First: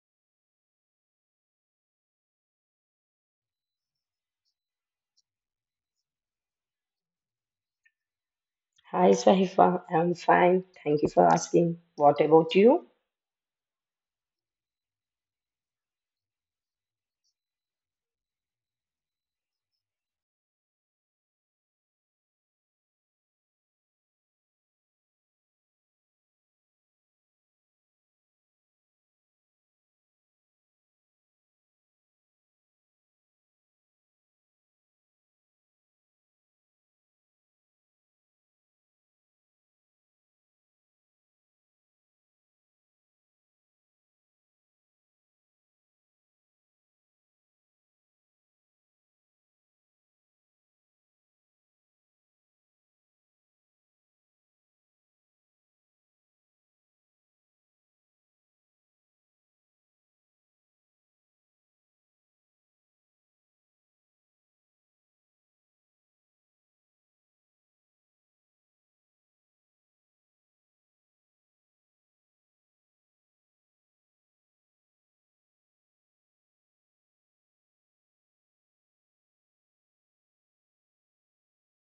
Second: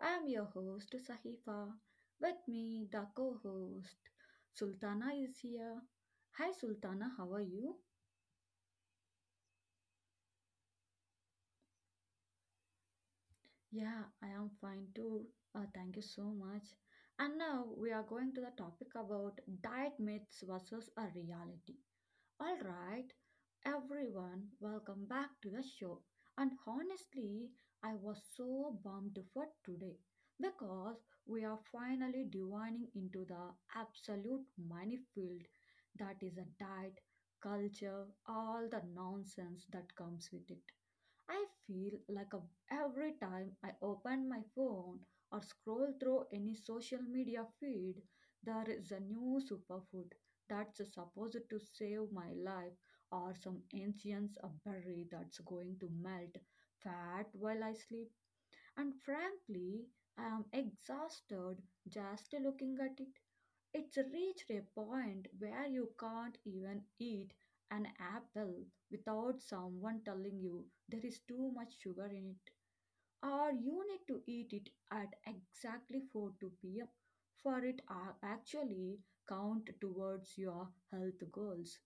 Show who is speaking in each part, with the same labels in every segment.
Speaker 1: I am your host Sahifa. With me the co-host Sultana is here. Hi Sultana, how are you?
Speaker 2: Hi, Sahifa. I'm fine. Thank you for asking. What about you?
Speaker 1: Yeah, I am fine too. Thank you so much. And now we are going to the topic about diet myths versus a reality. All right, everyone, welcome back to the show. And honestly, I was so bummed for today because we are finally divining into the absolute money field that is a diet, culture, all the nonsense that comes with it. I feel like a, every time I open my phone or scroll through any social media feed, there is a new superfood that's supposed to save my life or some ancient berry that's going to melt fat while I sleep. And frankly, I am exhausted just looking at it. It's reached a point where you can't even eat an apple without someone telling you there is too much sugar in it, or you need to eat it at exactly 4 p.m. for it actually count towards your health goals.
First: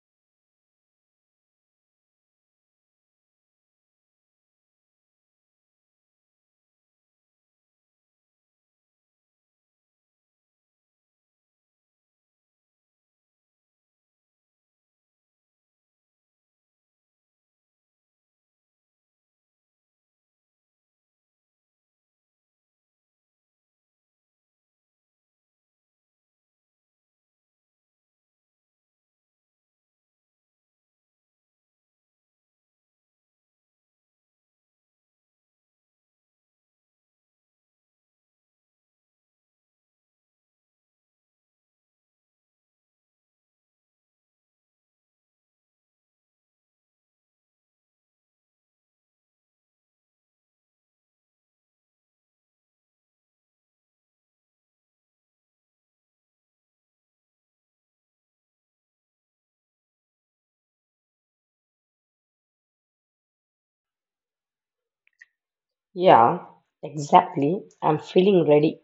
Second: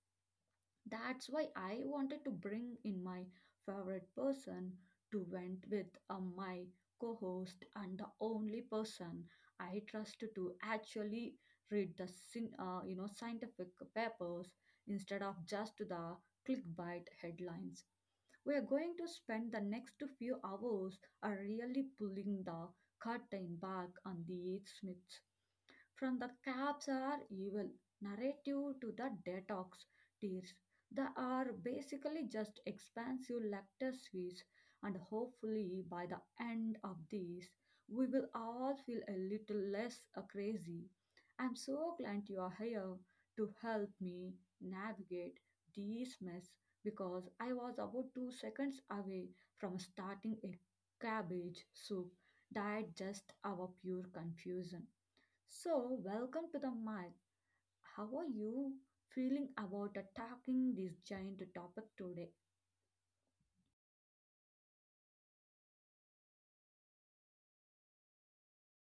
Speaker 1: That's why I wanted to bring in my favorite person to vent with my co host and the only person I trust to actually read the you know scientific papers instead of just the clickbait headlines. We are going to spend the next few hours are really pulling the curtain back on the Smiths. From the cabs are evil narrative to the detox tears. They are basically just expensive lactate sweets, and hopefully, by the end of this, we will all feel a little less crazy. I'm so glad you are here to help me navigate this mess because I was about 2 seconds away from starting a cabbage soup that just our pure confusion. So, welcome to the mic. How are you feeling about attacking this giant topic today?
Speaker 2: Yeah, exactly. I'm feeling ready,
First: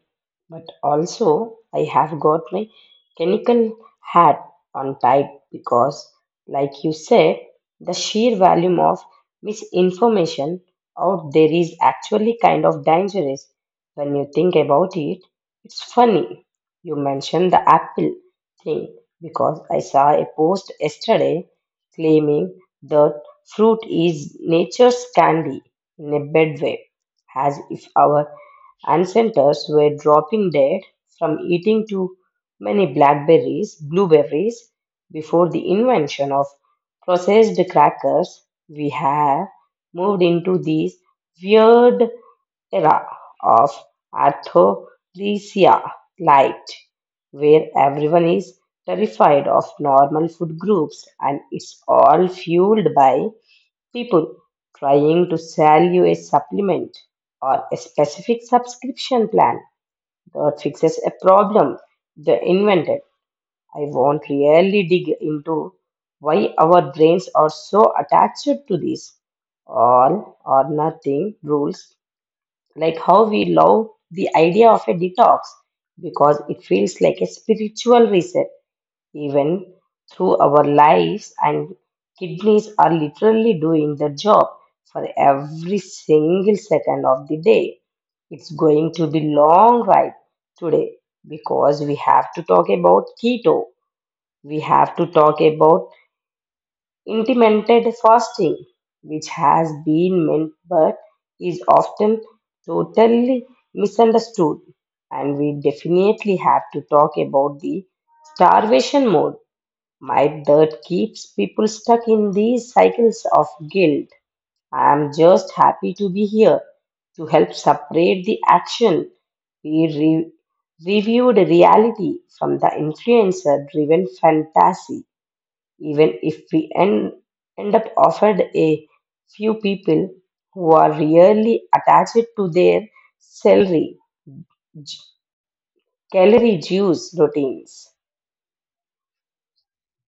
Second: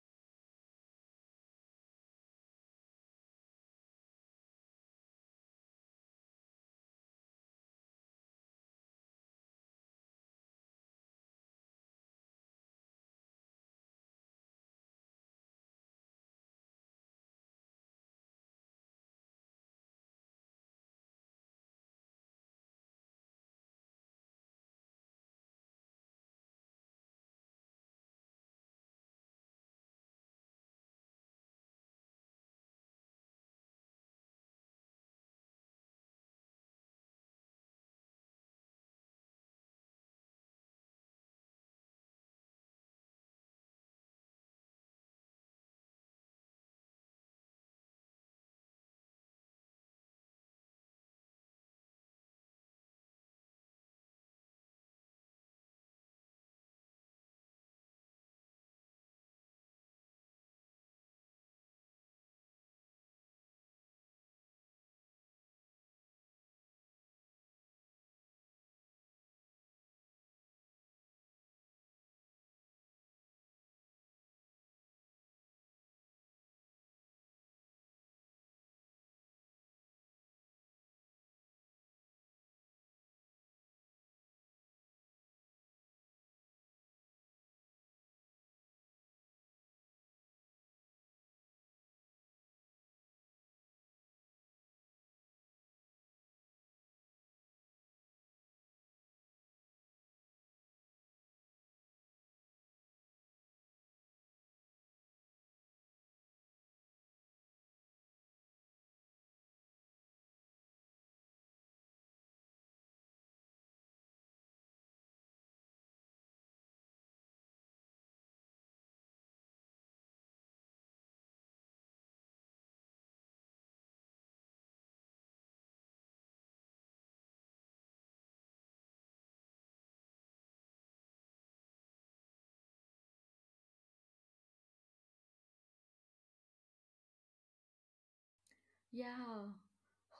Speaker 2: but also I have got my chemical hat on tight because, like you said, the sheer volume of misinformation out there is actually kind of dangerous when you think about it. It's funny you mentioned the Apple thing because I saw a post yesterday claiming that fruit is nature's candy in a bad way, as if our ancestors were dropping dead from eating too many blackberries, blueberries. Before the invention of processed crackers, we have moved into this weird era of orthorexia light, where everyone is terrified of normal food groups, and it's all fueled by people trying to sell you a supplement or a specific subscription plan that fixes a problem they invented. I won't really dig into why our brains are so attached to these all or nothing rules, like how we love the idea of a detox because it feels like a spiritual reset, even through our lives and kidneys are literally doing their job for every single second of the day. It's going to be long ride today because we have to talk about keto. We have to talk about intermittent fasting, which has been meant but is often totally misunderstood. And we definitely have to talk about the starvation mode my dirt keeps people stuck in these cycles of guilt. I am just happy to be here to help separate the action. We reviewed reality from the influencer driven fantasy, even if we end up offered a few people who are really attached to their salary, j- calorie juice routines.
Speaker 1: Yeah.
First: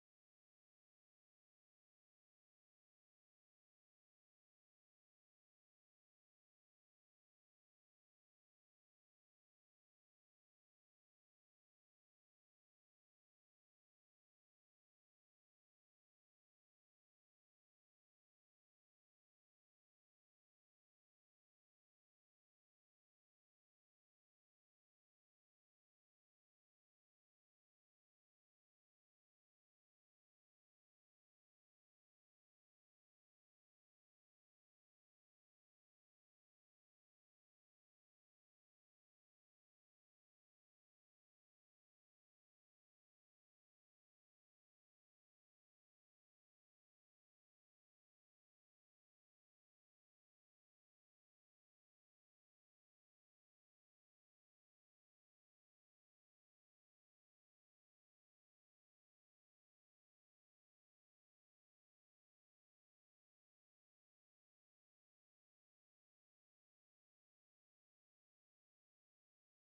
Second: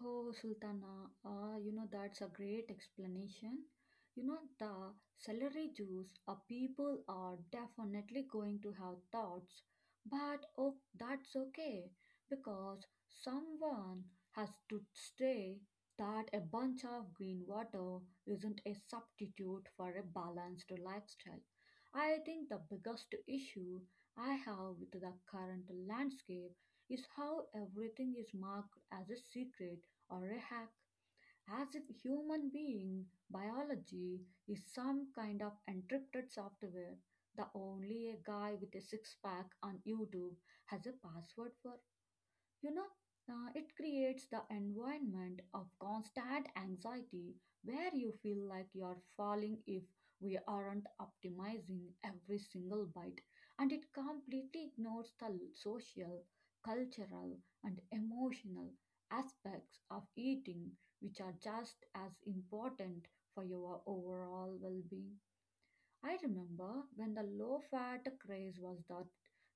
Speaker 1: Oh, Sultana. Ah, you know, that's a great explanation. You know, the celery juice, people are definitely going to have thoughts. But oh, that's okay because someone has to say that a bunch of green water isn't a substitute for a balanced lifestyle. I think the biggest issue I have with the current landscape is how everything is marked as a secret or a hack, as if human being biology is some kind of encrypted software. The only a guy with a six pack on YouTube has a password for you know, it creates the environment of constant anxiety where you feel like you're falling if we aren't optimizing every single bite, and it completely ignores the social, cultural, and emotional aspects of eating, which are just as important for your overall well being. I remember when the low fat craze was that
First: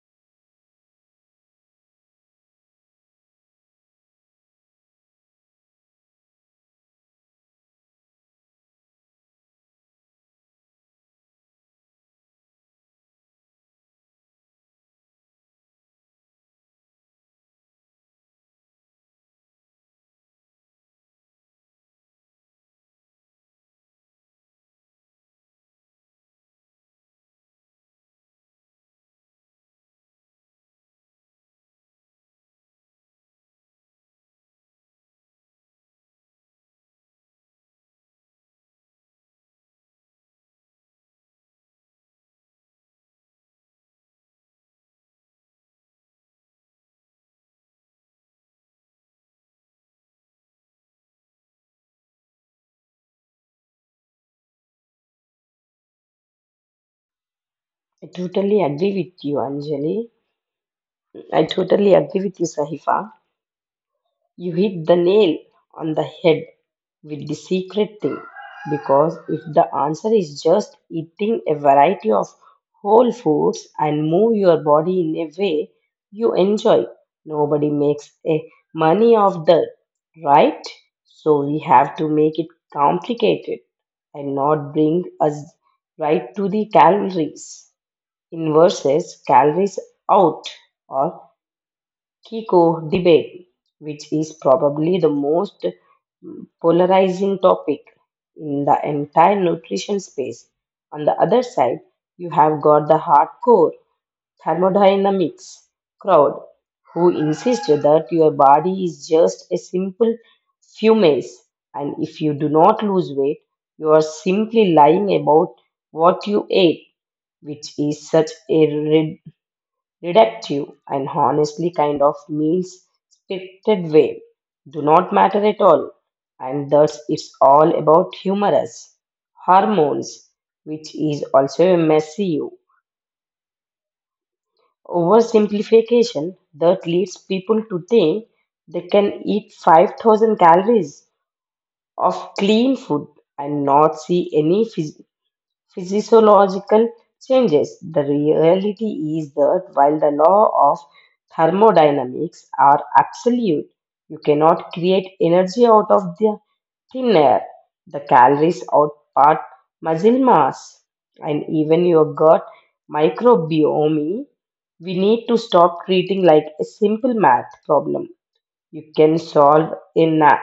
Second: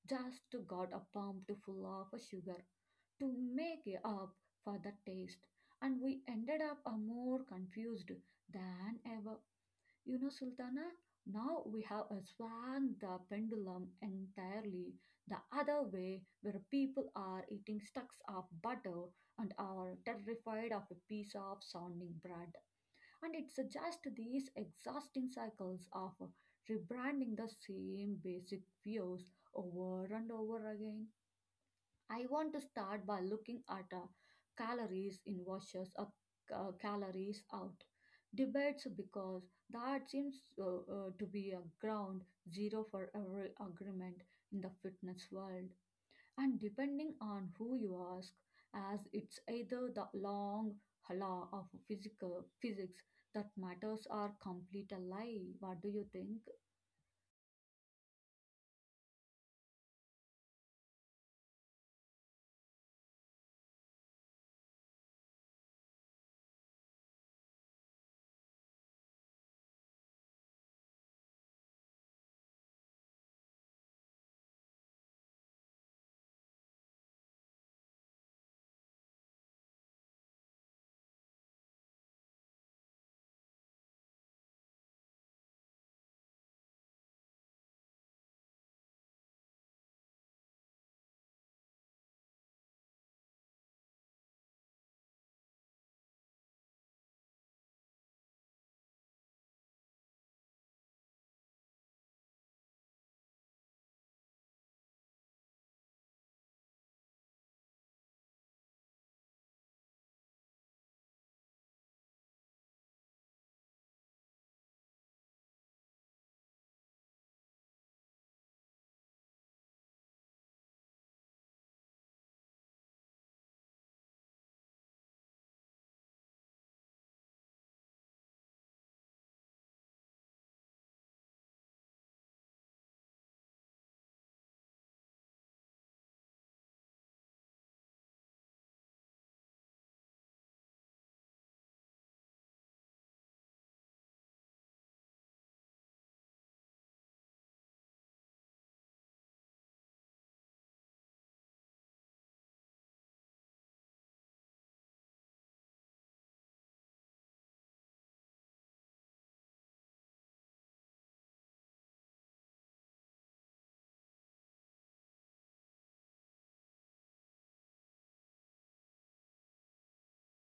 Speaker 1: just got a pumped full of sugar to make it up for the taste, and we ended up more confused than ever. You know, Sultana, now we have swung the pendulum entirely the other way, where people are eating stacks of butter and are terrified of a piece of sounding bread. And it just these exhausting cycles of rebranding the same basic fears over and over again. I want to start by looking at calories in versus calories out debates because that seems to be a ground zero for every agreement in the fitness world. And depending on who you ask, as it's either the long law of physical physics that matters or complete a lie. What do you think?
Speaker 2: I totally agree with you, Anjali. I totally agree with you, Sahifa. You hit the nail on the head with the secret thing, because if the answer is just eating a variety of whole foods and move your body in a way you enjoy, nobody makes a money of that, right? So we have to make it complicated, and not bring us right to the calories in versus calories out or Kiko debate, which is probably the most polarizing topic in the entire nutrition space. On the other side, you have got the hardcore thermodynamics crowd who insist that your body is just a simple fumes, and if you do not lose weight, you are simply lying about what you ate, which is such a reductive, and honestly kind of means scripted way, do not matter at all. And thus, it's all about humorous hormones, which is also a messy oversimplification that leads people to think they can eat 5,000 calories of clean food and not see any physiological changes. The reality is that while the law of thermodynamics are absolute, you cannot create energy out of the thin air. The calories outpart muscle mass and even your gut microbiome. We need to stop treating like a simple math problem you can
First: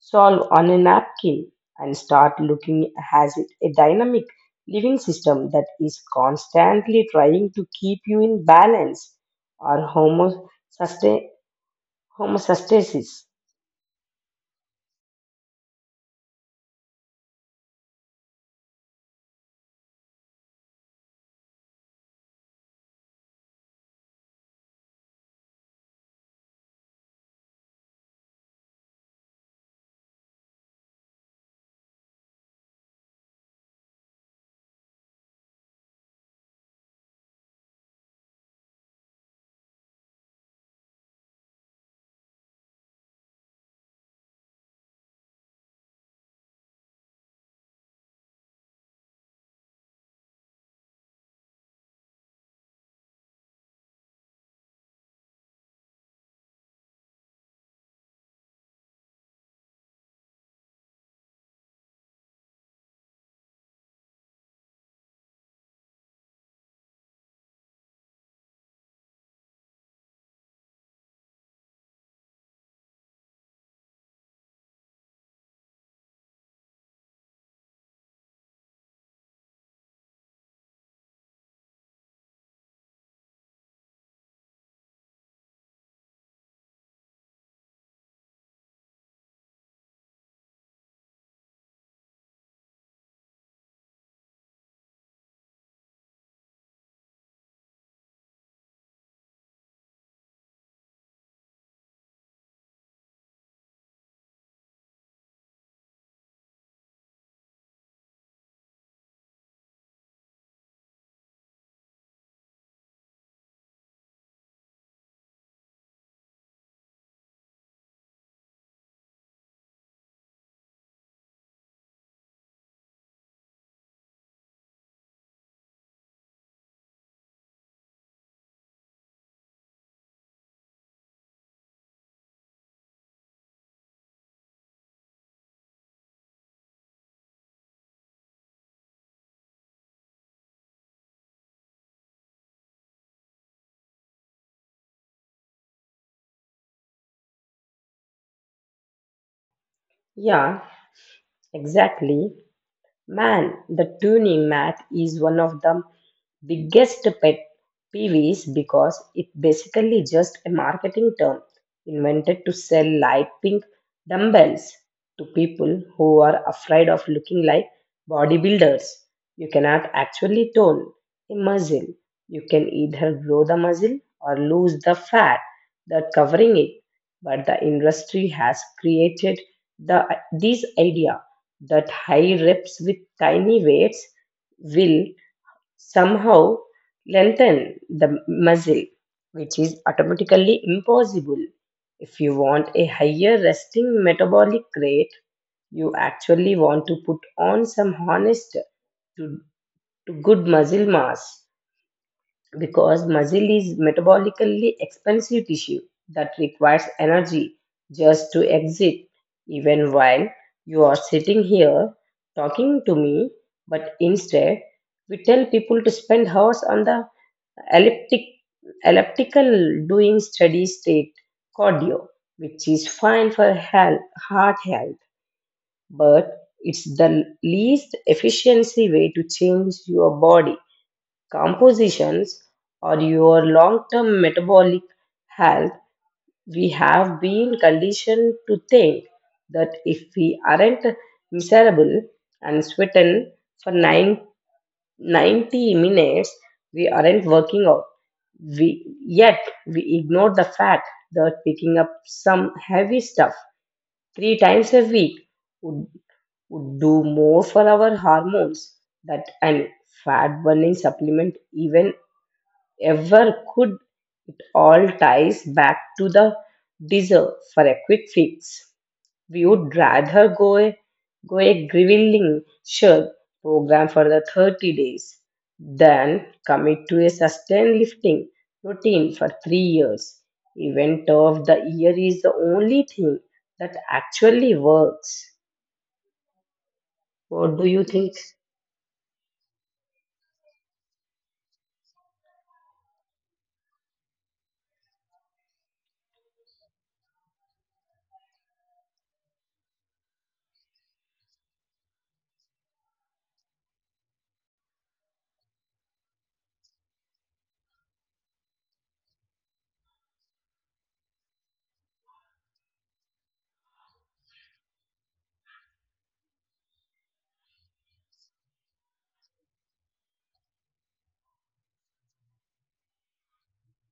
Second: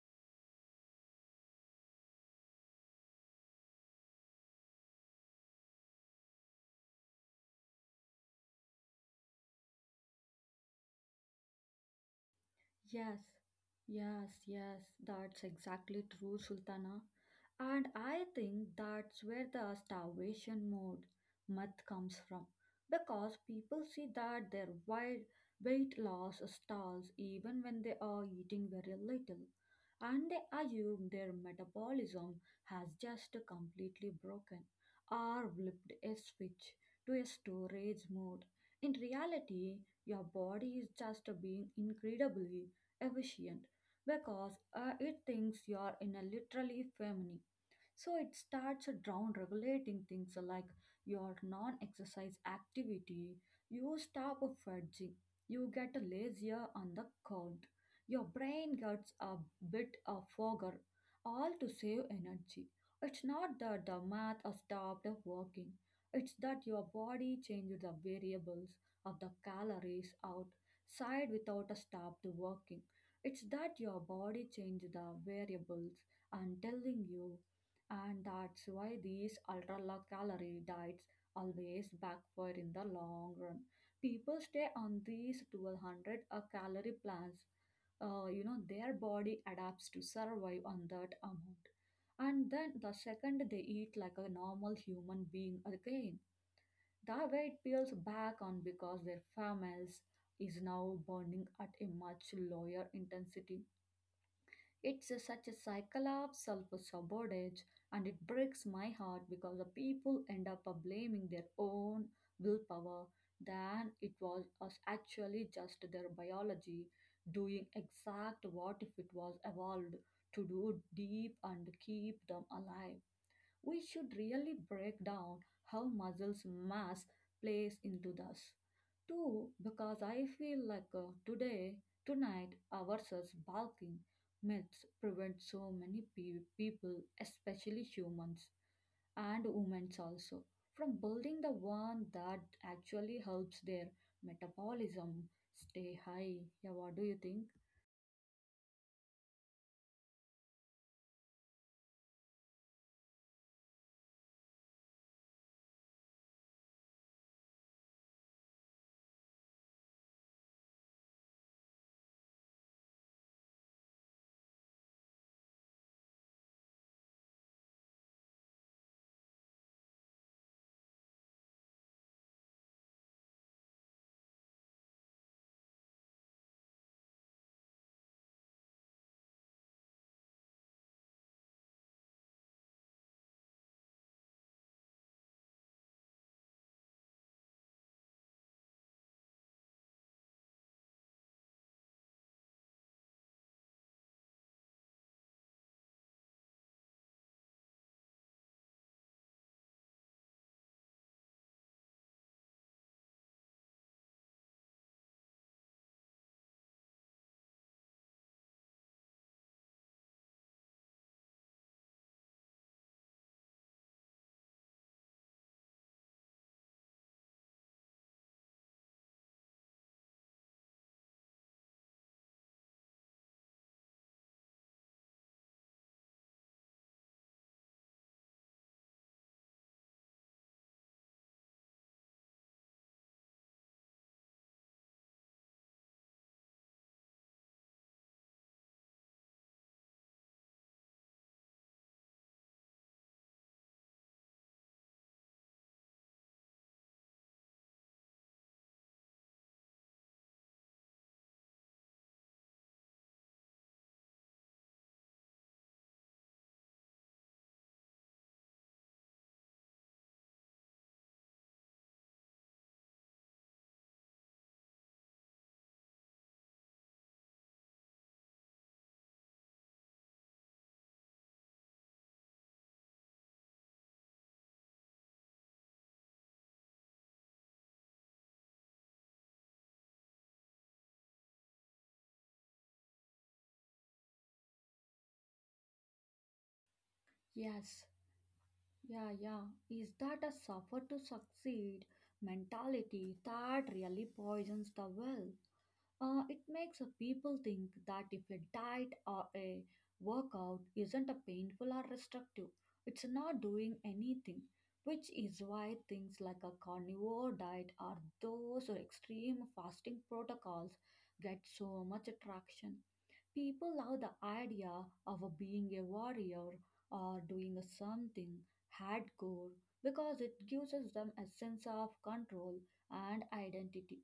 Speaker 2: solve on a napkin, and start looking as it a dynamic living system that is constantly trying to keep you in balance, or homostasis.
Speaker 1: Yes, yes, yes, that's exactly true, Sultana. And I think that's where the starvation mode myth comes from. Because people see that their weight loss stalls even when they are eating very little, and they assume their metabolism has just completely broken or flipped a switch to a storage mode. In reality, your body is just being incredibly efficient because it thinks you are in a literally famine. So it starts down regulating things like your non exercise activity. You stop fudging. You get lazier on the count. Your brain gets a bit of fogger, all to save energy. It's not that the math stopped working, it's that your body changed the variables of the calories out side without a stop working. It's that your body changed the variables and telling you and that's why these ultra low calorie diets always backfire in the long run. People stay on these 1200 a calorie plans. You know, their body adapts to survive on that amount. And then the second they eat like a normal human being again, the weight peels back on because their females is now burning at a much lower intensity. It's such a cycle of self sabotage, and it breaks my heart because the people end up blaming their own willpower than it was us actually just their biology doing exact what if it was evolved to do deep and keep them alive. We should really break down how muscles mass plays into this. Too, because I feel like today, tonight, ourselves barking myths prevent so many people, especially humans and women also, from building the one that actually helps their metabolism stay high. Yeah, what do you think?
Speaker 2: Yeah, exactly. Man, the tuning mat is one of the biggest pet peeves because it basically just a marketing term invented to sell light pink dumbbells to people who are afraid of looking like bodybuilders. You cannot actually tone a muscle. You can either grow the muscle or lose the fat that covering it. But the industry has created the this idea that high reps with tiny weights will somehow lengthen the muscle, which is automatically impossible. If you want a higher resting metabolic rate, you actually want to put on some honest to, to good muscle mass, because muscle is metabolically expensive tissue that requires energy just to exist even while you are sitting here talking to me. But instead, we tell people to spend hours on the elliptic elliptical doing steady state cardio, which is fine for health, heart health, but it's the least efficiency way to change your body compositions, or your long term metabolic health. We have been conditioned to think that if we aren't miserable and sweating for 90 minutes, we aren't working out. Yet, we ignore the fact that picking up some heavy stuff three times a week would, would do more for our hormones than an fat burning supplement even ever could. All ties back to the desire for a quick fix. We would rather go a grueling shirt program for the 30 days than commit to a sustained lifting routine for 3 years. Event of the year is the only thing that actually works. What do
Speaker 1: Yes,
Speaker 2: you think?
Speaker 1: yeah, yeah. Is that a suffer to succeed mentality that really poisons the well? It makes a people think that if a diet or a workout isn't a painful or restrictive, it's not doing anything, which is why things like a carnivore diet or those extreme fasting protocols get so much attraction. People love the idea of being a warrior or doing something hardcore because it gives us them a sense of control and identity.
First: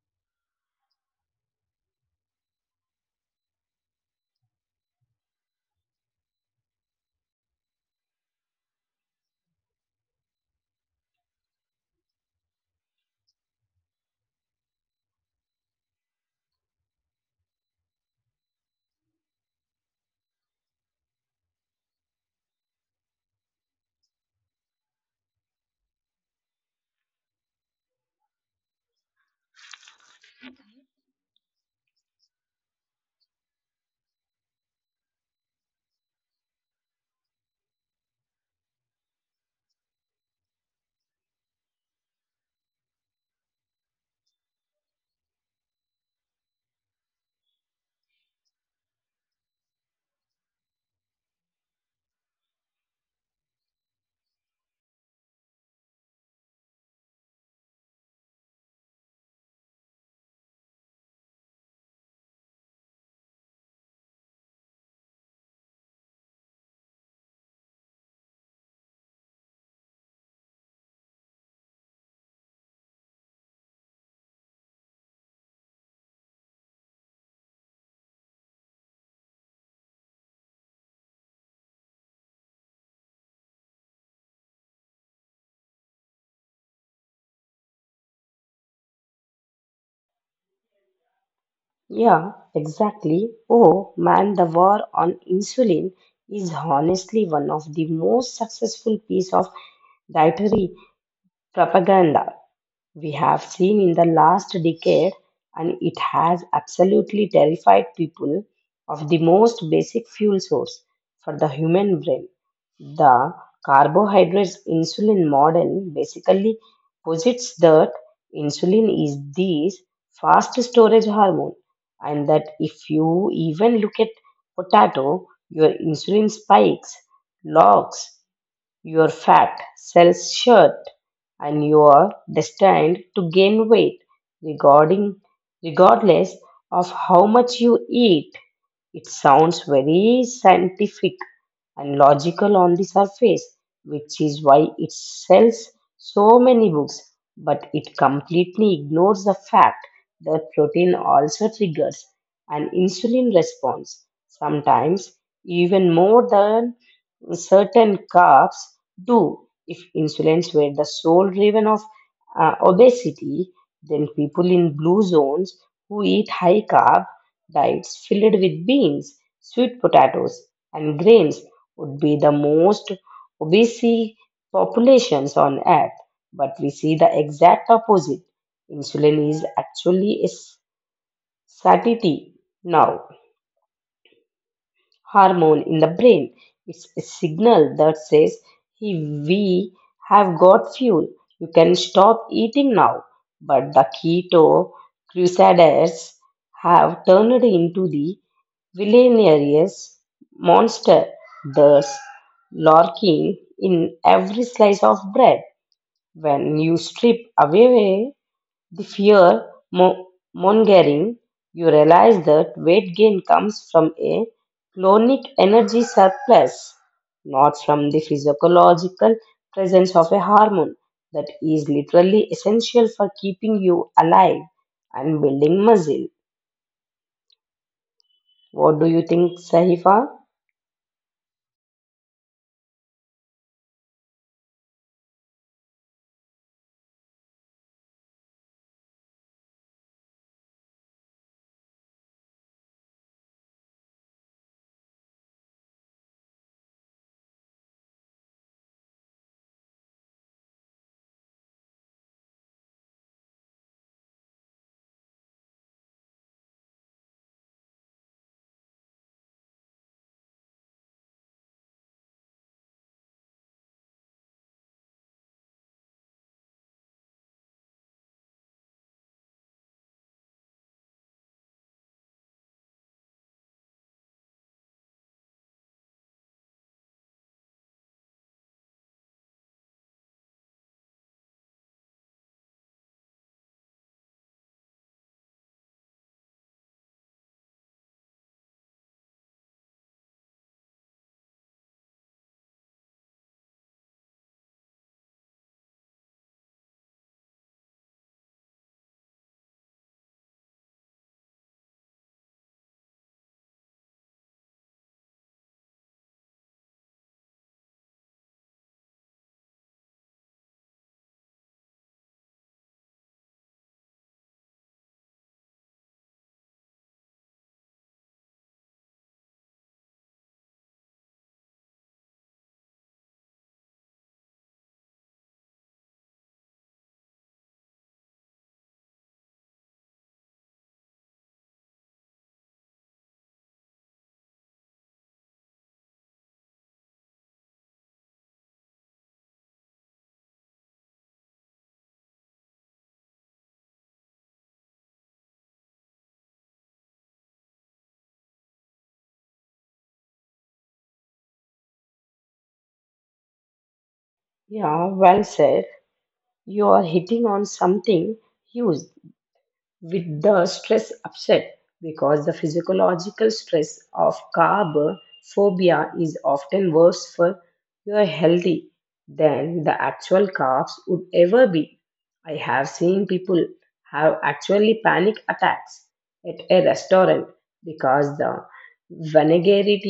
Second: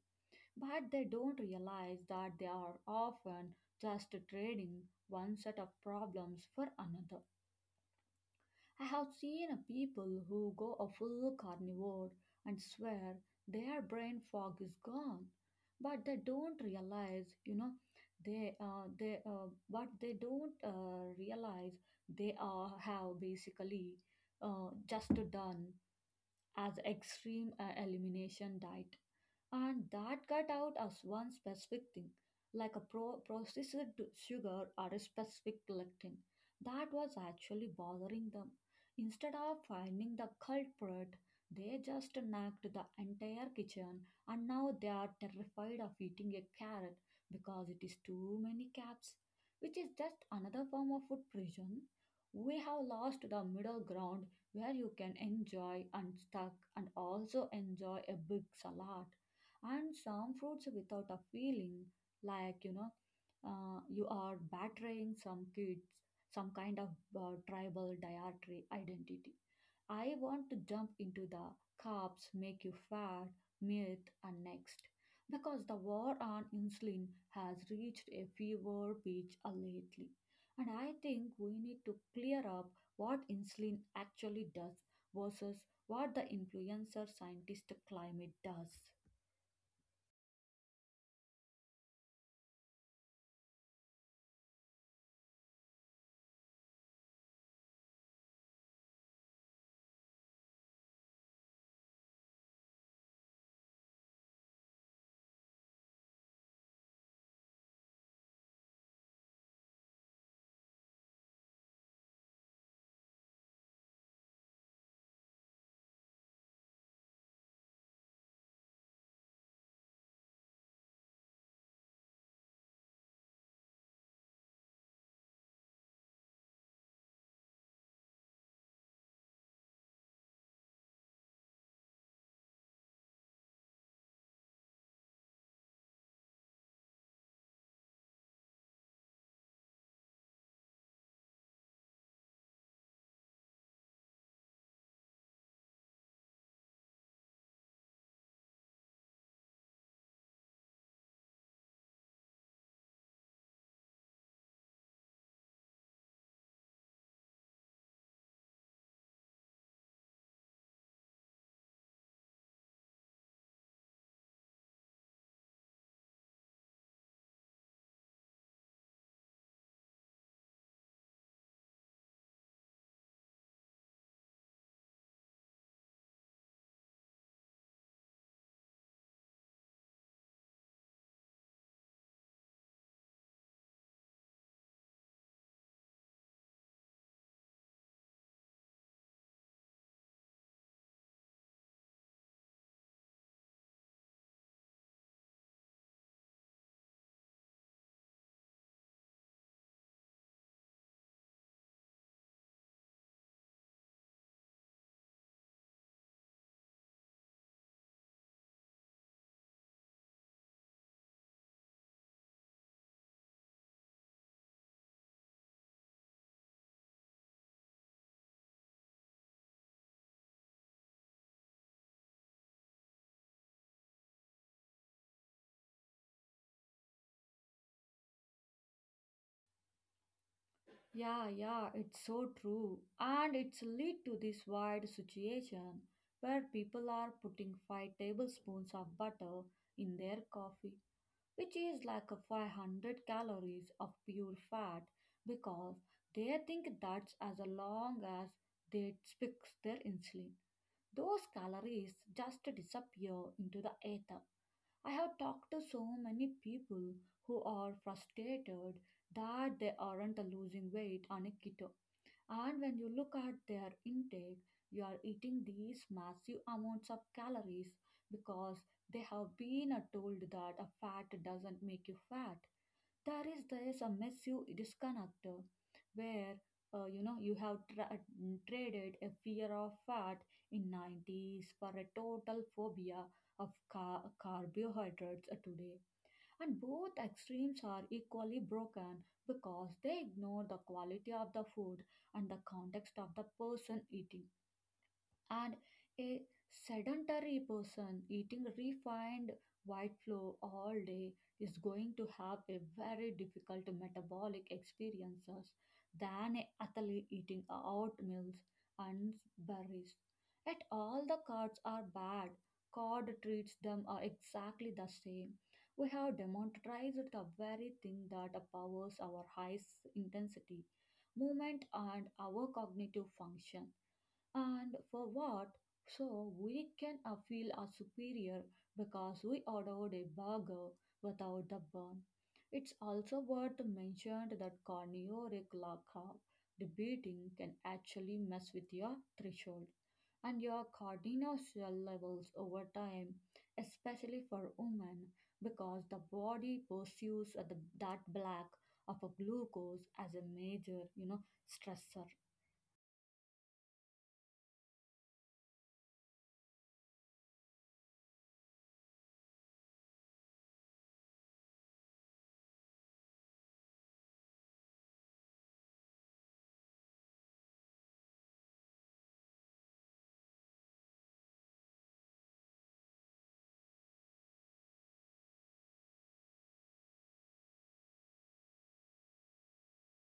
Speaker 1: But they don't realize that they are often just trading one set of problems for another. I have seen a people who go a full carnivore and swear their brain fog is gone, but they don't realize, you know, they but they don't realize they are have basically just done as extreme elimination diet. And that got out as one specific thing, like a processed sugar or a specific lectin. That was actually bothering them. Instead of finding the culprit, they just nagged the entire kitchen and now they are terrified of eating a carrot because it is too many caps, which is just another form of food prison. We have lost the middle ground where you can enjoy and stuck and also enjoy a big salad and some fruits without a feeling like you know you are battering some kids some kind of tribal dietary identity. I want to jump into the carbs make you fat myth and next because the war on insulin has reached a fever pitch lately, and I think we need to clear up what insulin actually does versus what the influencer scientist climate does.
Speaker 2: Yeah, exactly. Oh man, the war on insulin is honestly one of the most successful piece of dietary propaganda we have seen in the last decade, and it has absolutely terrified people of the most basic fuel source for the human brain. The carbohydrates insulin model basically posits that insulin is this fast storage hormone, and that if you even look at potato, your insulin spikes, logs, your fat cells shut, and you are destined to gain weight regarding regardless of how much you eat. It sounds very scientific and logical on the surface, which is why it sells so many books, but it completely ignores the fact that protein also triggers an insulin response, sometimes even more than certain carbs do. If insulins were the sole driven of obesity, then people in blue zones who eat high carb diets filled with beans, sweet potatoes, and grains would be the most obese populations on earth, but we see the exact opposite. Insulin is actually a s- satiety now hormone in the brain. It's a signal that says, hey, we have got fuel. You can stop eating now. But the keto crusaders have turned into the villainous monster thus lurking in every slice of bread. When you strip away the fear mo- mongering, you realize that weight gain comes from a chronic energy surplus, not from the physiological presence of a hormone that is literally essential for keeping you alive and building muscle. What do you think, Sahifa?
Speaker 1: Yeah, yeah, it's so true. And it's lead to this wide situation where people are putting 5 tablespoons of butter in their coffee, which is like a 500 calories of pure fat because they think that's as long as they fix their insulin. Those calories just disappear into the ether. I have talked to so many people who are frustrated that they aren't losing weight on a keto and when you look at their intake, you are eating these massive amounts of calories because they have been told that a fat doesn't make you fat. There is this a massive disconnect where you know you have traded a fear of fat in '90s for a total phobia of carbohydrates today. And both extremes are equally broken because they ignore the quality of the food and the context of the person eating and a sedentary person eating refined white flour all day is going to have a very difficult metabolic experiences than an athlete eating oat meals and berries. Yet all the cards are bad. God treats them are exactly the same. We have demonstrated the very thing that powers our high intensity movement and our cognitive function and for what? So we can feel are superior because we ordered a burger without the bun. It's also worth mentioning that carnivore glaucoma debating can actually mess with your threshold and your cortisol levels over time, especially for women, because the body pursues that black of a glucose as a major, you know, stressor.
Speaker 2: Yeah, well said. You are hitting on something huge with the stress upset, because the physiological stress of carbophobia is often worse for your health than the actual carbs would ever be. I have seen people have actually panic attacks at a restaurant because the vinaigrette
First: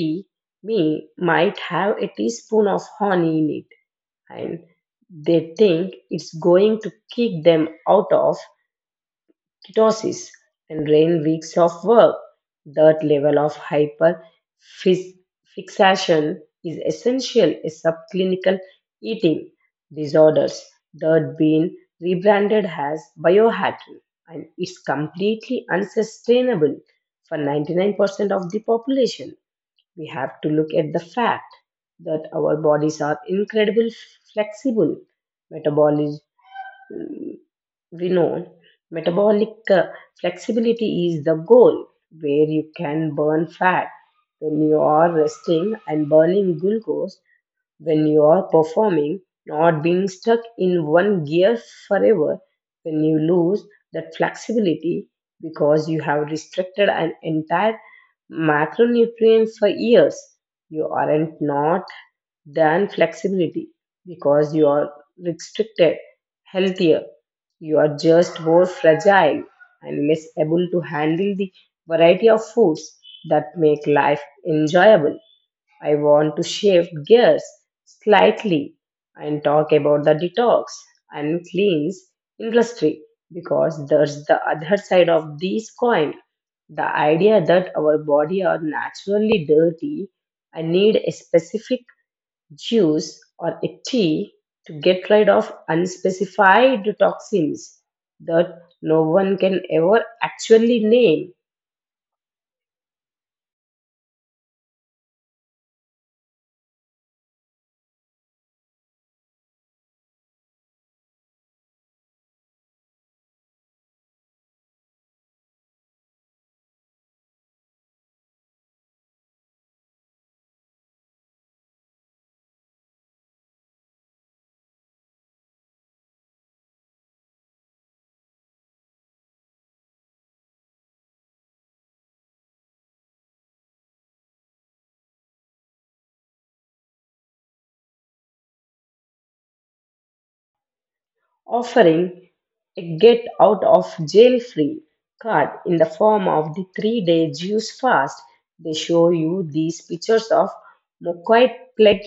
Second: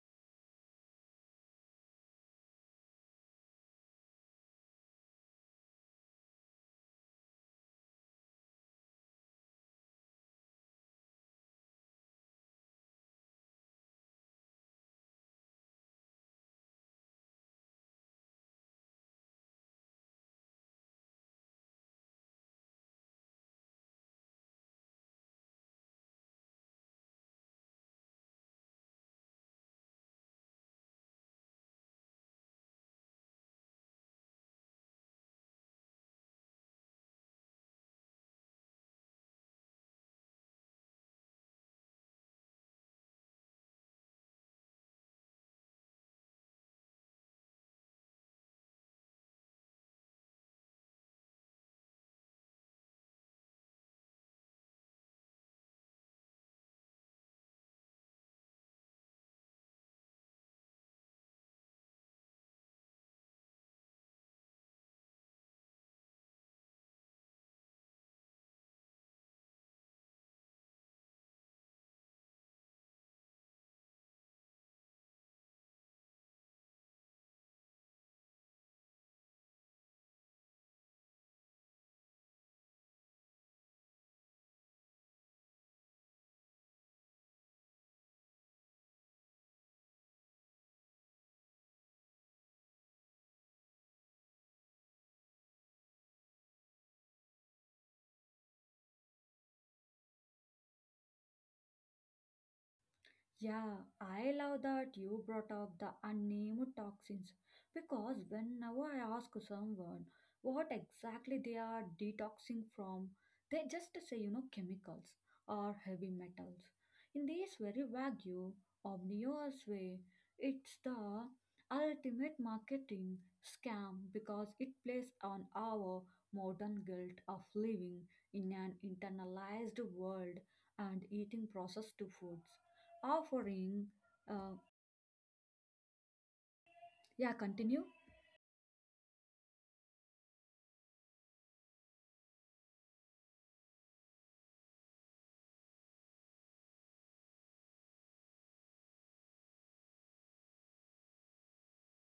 Speaker 2: me might have a teaspoon of honey in it, and they think it's going to kick them out of doses and rain weeks of work. That level of hyper fis- fixation is essential in subclinical eating disorders that been rebranded as biohacking, and it's completely unsustainable for 99% of the population. We have to look at the fact that our bodies are incredibly flexible. Metabolic we know metabolic flexibility is the goal, where you can burn fat when you are resting and burning glucose when you are performing, not being stuck in one gear forever. When you lose that flexibility because you have restricted an entire macronutrient for years, you aren't not than flexibility because you are restricted, healthier. You are just more fragile and less able to handle the variety of foods that make life enjoyable. I want to shift gears slightly and talk about the detox and cleans industry, because there's the other side of this coin: the idea that our body are naturally dirty and need a specific juice or a tea to get rid of unspecified toxins that no one can ever actually name,
Speaker 1: Yeah, I love that you brought up the unnamed toxins because whenever I ask someone what exactly they are detoxing from, they just say, you know, chemicals or heavy metals. In this very vague, obvious way, it's the ultimate marketing scam because it plays on our modern guilt of living in an internalized world and eating processed foods offering. Uh, yeah, continue.
Speaker 2: offering a get out of jail free card in the form of the 3-day Jews fast. They show you these pictures of mochoid plague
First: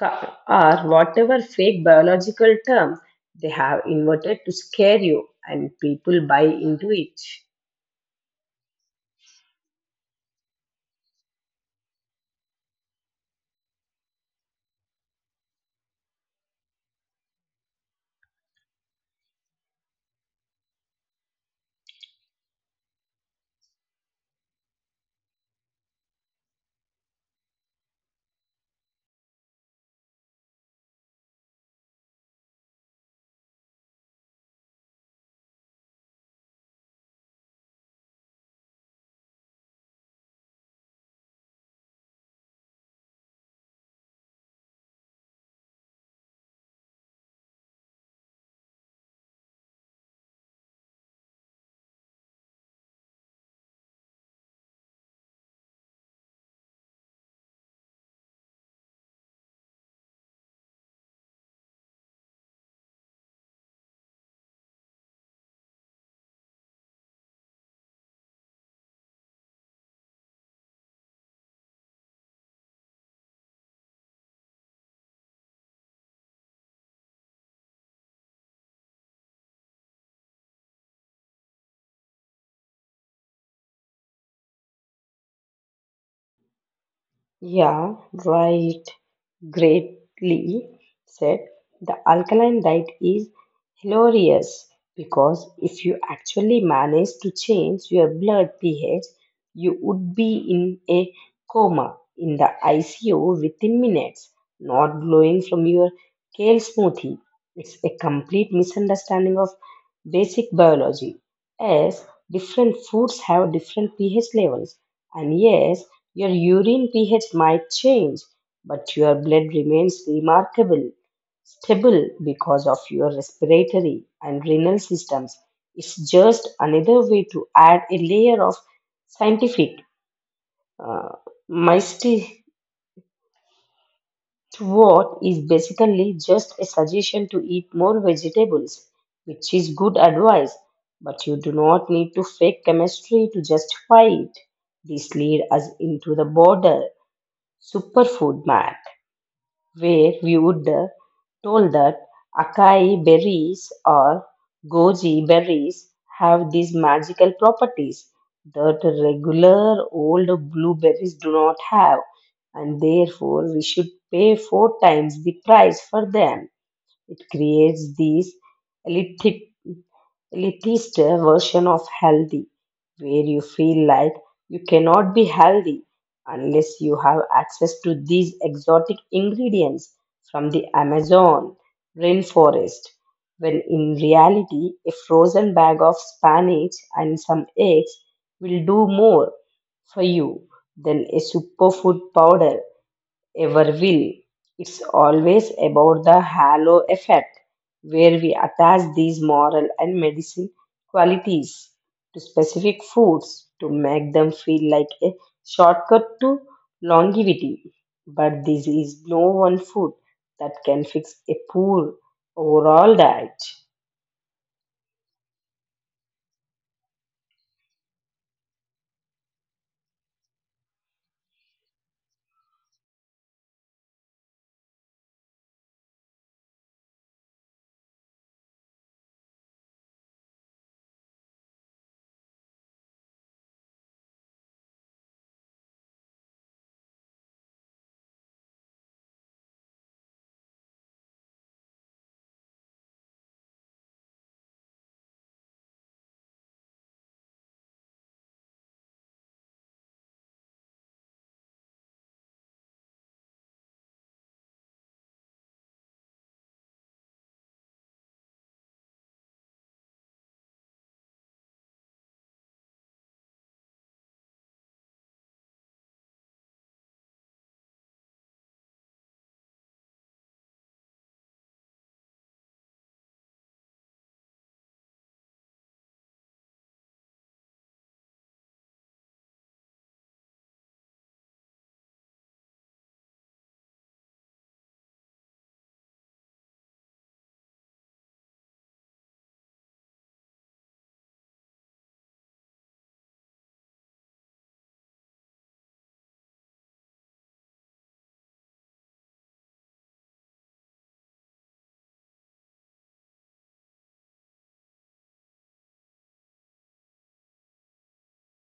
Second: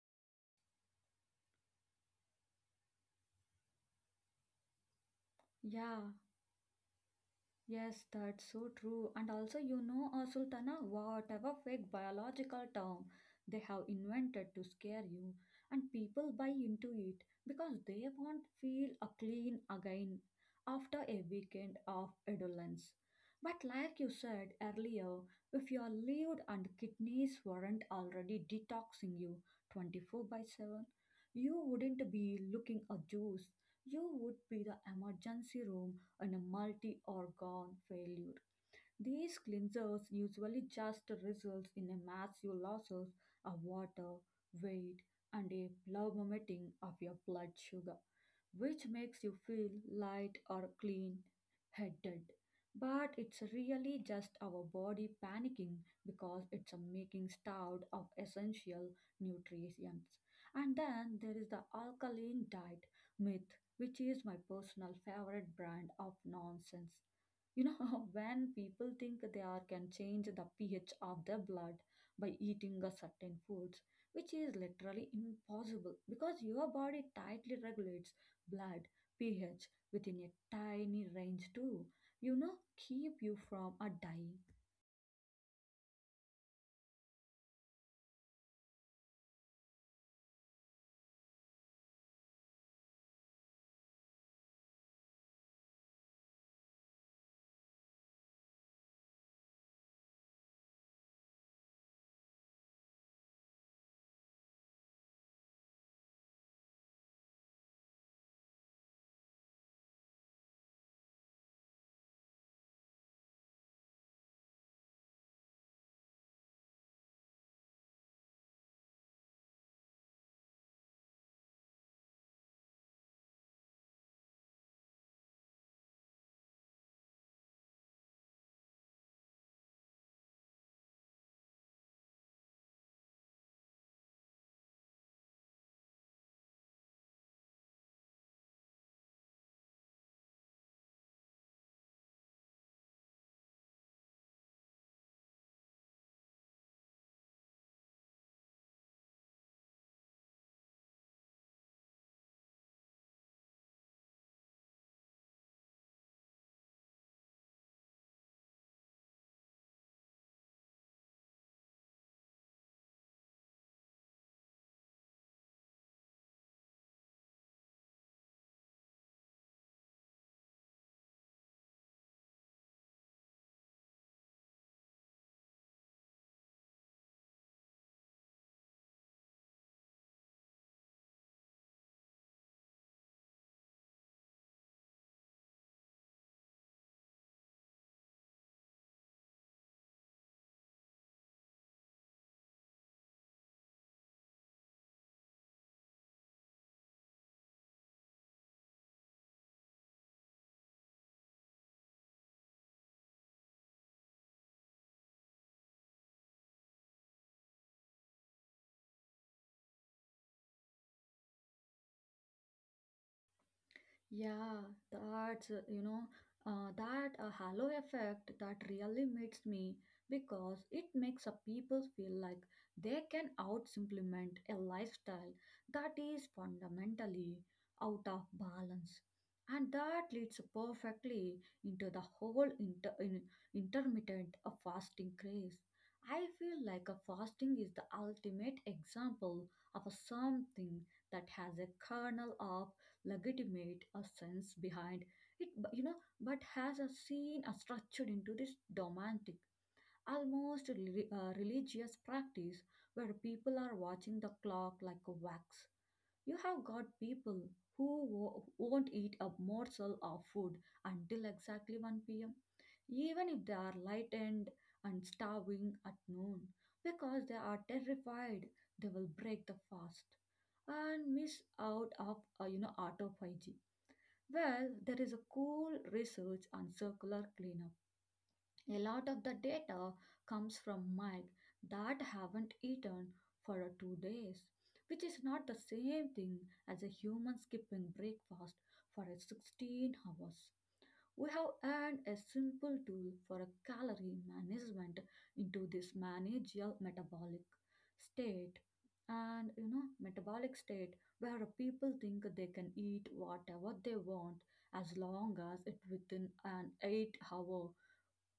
Speaker 2: or whatever fake biological term they have inverted to scare you, and
Speaker 1: Yeah,
Speaker 2: people buy into it.
Speaker 1: yes, that's so true. And also, you know, Sultana, whatever fake biological term they have invented to scare you, and people buy into it because they want feel a clean again after a weekend of indolence. But like you said earlier, if your liver and kidneys weren't already detoxing you 24 by 7, you wouldn't be looking a juice. You would be the emergency room and a multi organ failure. These cleansers usually just results in a massive losses of water, weight, and a plummeting of your blood sugar, which makes you feel light or clean headed. But it's really just our body panicking because it's a making starved of essential nutrients. And then there is the alkaline diet myth, which is my personal favorite brand of nonsense. You know, when people think they are can change the pH of their blood by eating a certain foods, which is literally impossible because your body tightly regulates blood pH within a tiny range to, you know, keep you from a dying.
Speaker 2: Yeah, right. Greatly said, the alkaline diet is hilarious, because if you actually managed to change your blood pH, you would be in a coma in the ICU within minutes, not glowing from your kale smoothie. It's a complete misunderstanding of basic biology, as different foods have different pH levels, and yes, your urine pH might change but your blood remains remarkable stable because of your respiratory and renal systems. It's just another way to add a layer of scientific uh, mystique to what is basically just a suggestion to eat more vegetables, which is good advice, but you do not need to fake chemistry to justify it. This leads us into the border superfood map, where we would told that acai berries or goji berries have these magical properties that regular old blueberries do not have, and therefore we should pay four times the price for them. It creates these, it is the version of healthy, where you feel like you cannot be healthy unless you have access to these exotic ingredients from the Amazon rainforest. When in reality, a frozen bag of spinach and some eggs will do more for you than a superfood powder ever will. It's always about the halo effect, where we attach these moral and medicine qualities to specific foods to make them feel like a shortcut to longevity. But this is no one food that can fix a poor overall diet.
Speaker 1: Yeah, that's, you know, that halo effect that really makes me because it makes a people feel like they can out implement a lifestyle that is fundamentally out of balance. And that leads perfectly into the whole intermittent fasting craze. I feel like a fasting is the ultimate example of a something that has a kernel of legitimate a sense behind it, you know, but has a scene, a structured into this romantic, almost religious practice where people are watching the clock like a wax. You have got people who won't eat a morsel of food until exactly 1 p.m., even if they are lightened and starving at noon, because they are terrified they will break the fast and miss out of you know autophagy well, there is a cool research on circular cleanup. A lot of the data comes from Mike that haven't eaten for 2 days, which is not the same thing as a human skipping breakfast for 16 hours. We have added a simple tool for a calorie management into this manageal metabolic state. And you know, metabolic state where a people think they can eat whatever they want as long as it within an 8-hour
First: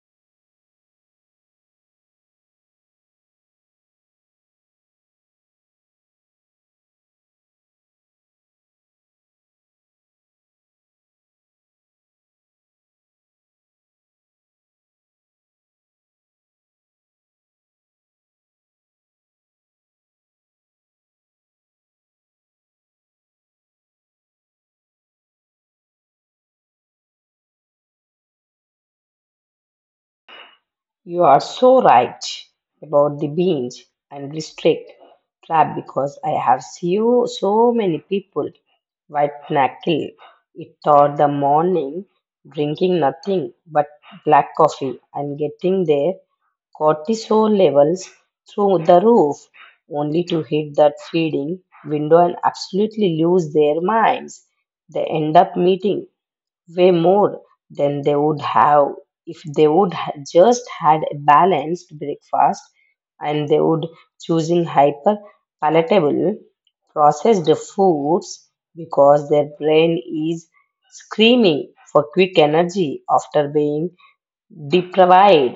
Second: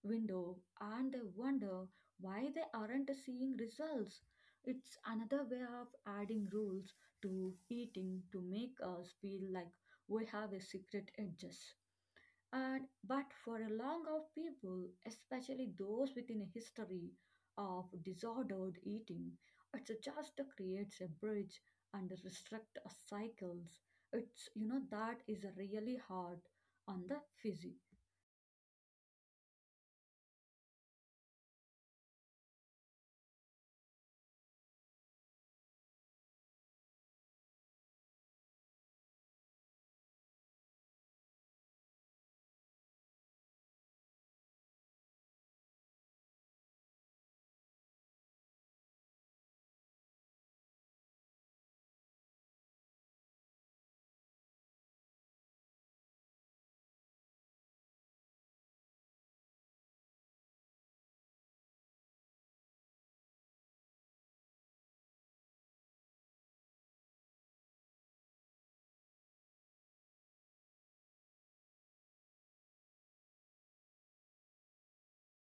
Speaker 1: window and they wonder why they aren't seeing results. It's another way of adding rules to eating to make us feel like we have a secret edges. And but for a long of people, especially those within a history of disordered eating, it just creates a bridge and restrict a cycles. It's you know that is really hard on the physique.
Speaker 2: You are so right about the binge and restrict trap, because I have seen so many people white knuckle it through the morning, drinking nothing but black coffee and getting their cortisol levels through the roof, only to hit that feeding window and absolutely lose their minds. They end up meeting way more than they would have if they would just had a balanced breakfast, and they would choosing hyper palatable processed foods because their brain is screaming for quick energy after being deprived.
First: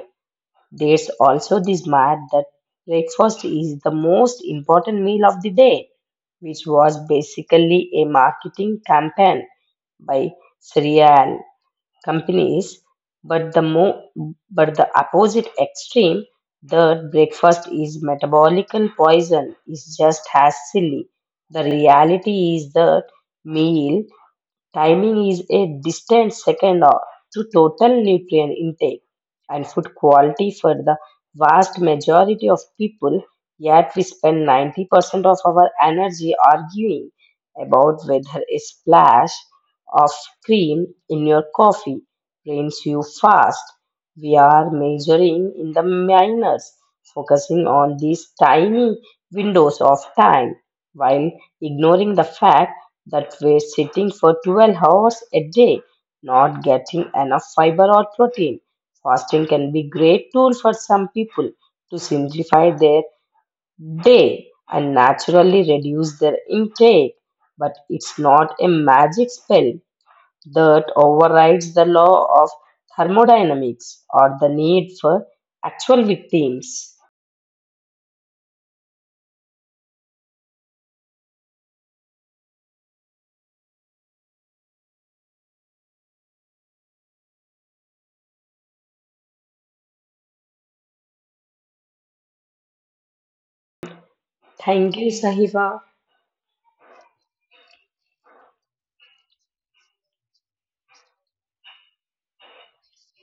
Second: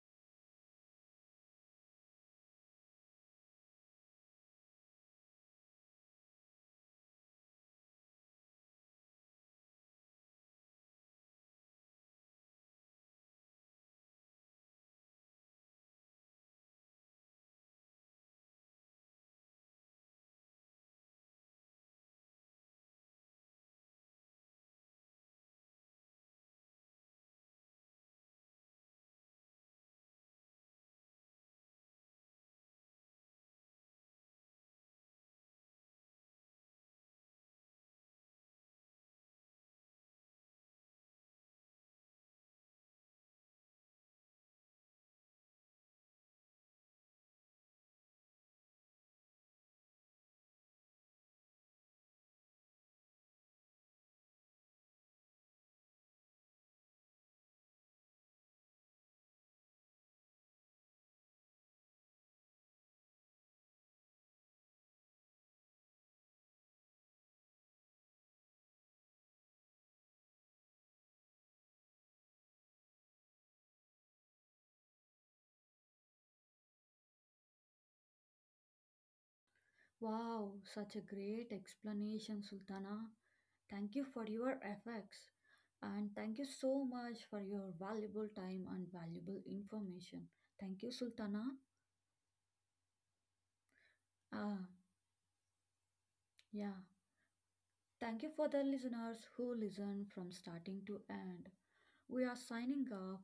Speaker 2: There's also this myth that breakfast is the most important meal of the day, which was basically a marketing campaign by cereal companies, but the but the opposite extreme, the breakfast is metabolical poison, is just as silly. The reality is that meal timing is a distant second or to total nutrient intake and food quality for the vast majority of people. Yet we spend 90% of our energy arguing about whether a splash of cream in your coffee drains you fast. We are measuring in the minors, focusing on these tiny windows of time while ignoring the fact that were sitting for 12 hours a day, not getting enough fiber or protein. Fasting can be great tool for some people to simplify their day and naturally reduce their intake, but it's not a magic spell that overrides the law of thermodynamics or the need for actual victims.
Speaker 1: Wow, such a great explanation, Sultana. Thank you for your efforts and thank you so much for your valuable time and valuable information. Thank you, Sultana. Ah,
Speaker 2: Thank you, Sahiba.
Speaker 1: yeah. Thank you for the listeners who listen from starting to end. We are signing off.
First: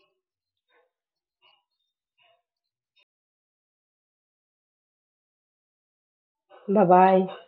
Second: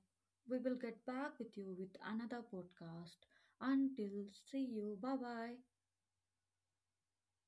Speaker 1: We will get back with you with another podcast. Until see you. Bye bye.
Speaker 2: Bye bye.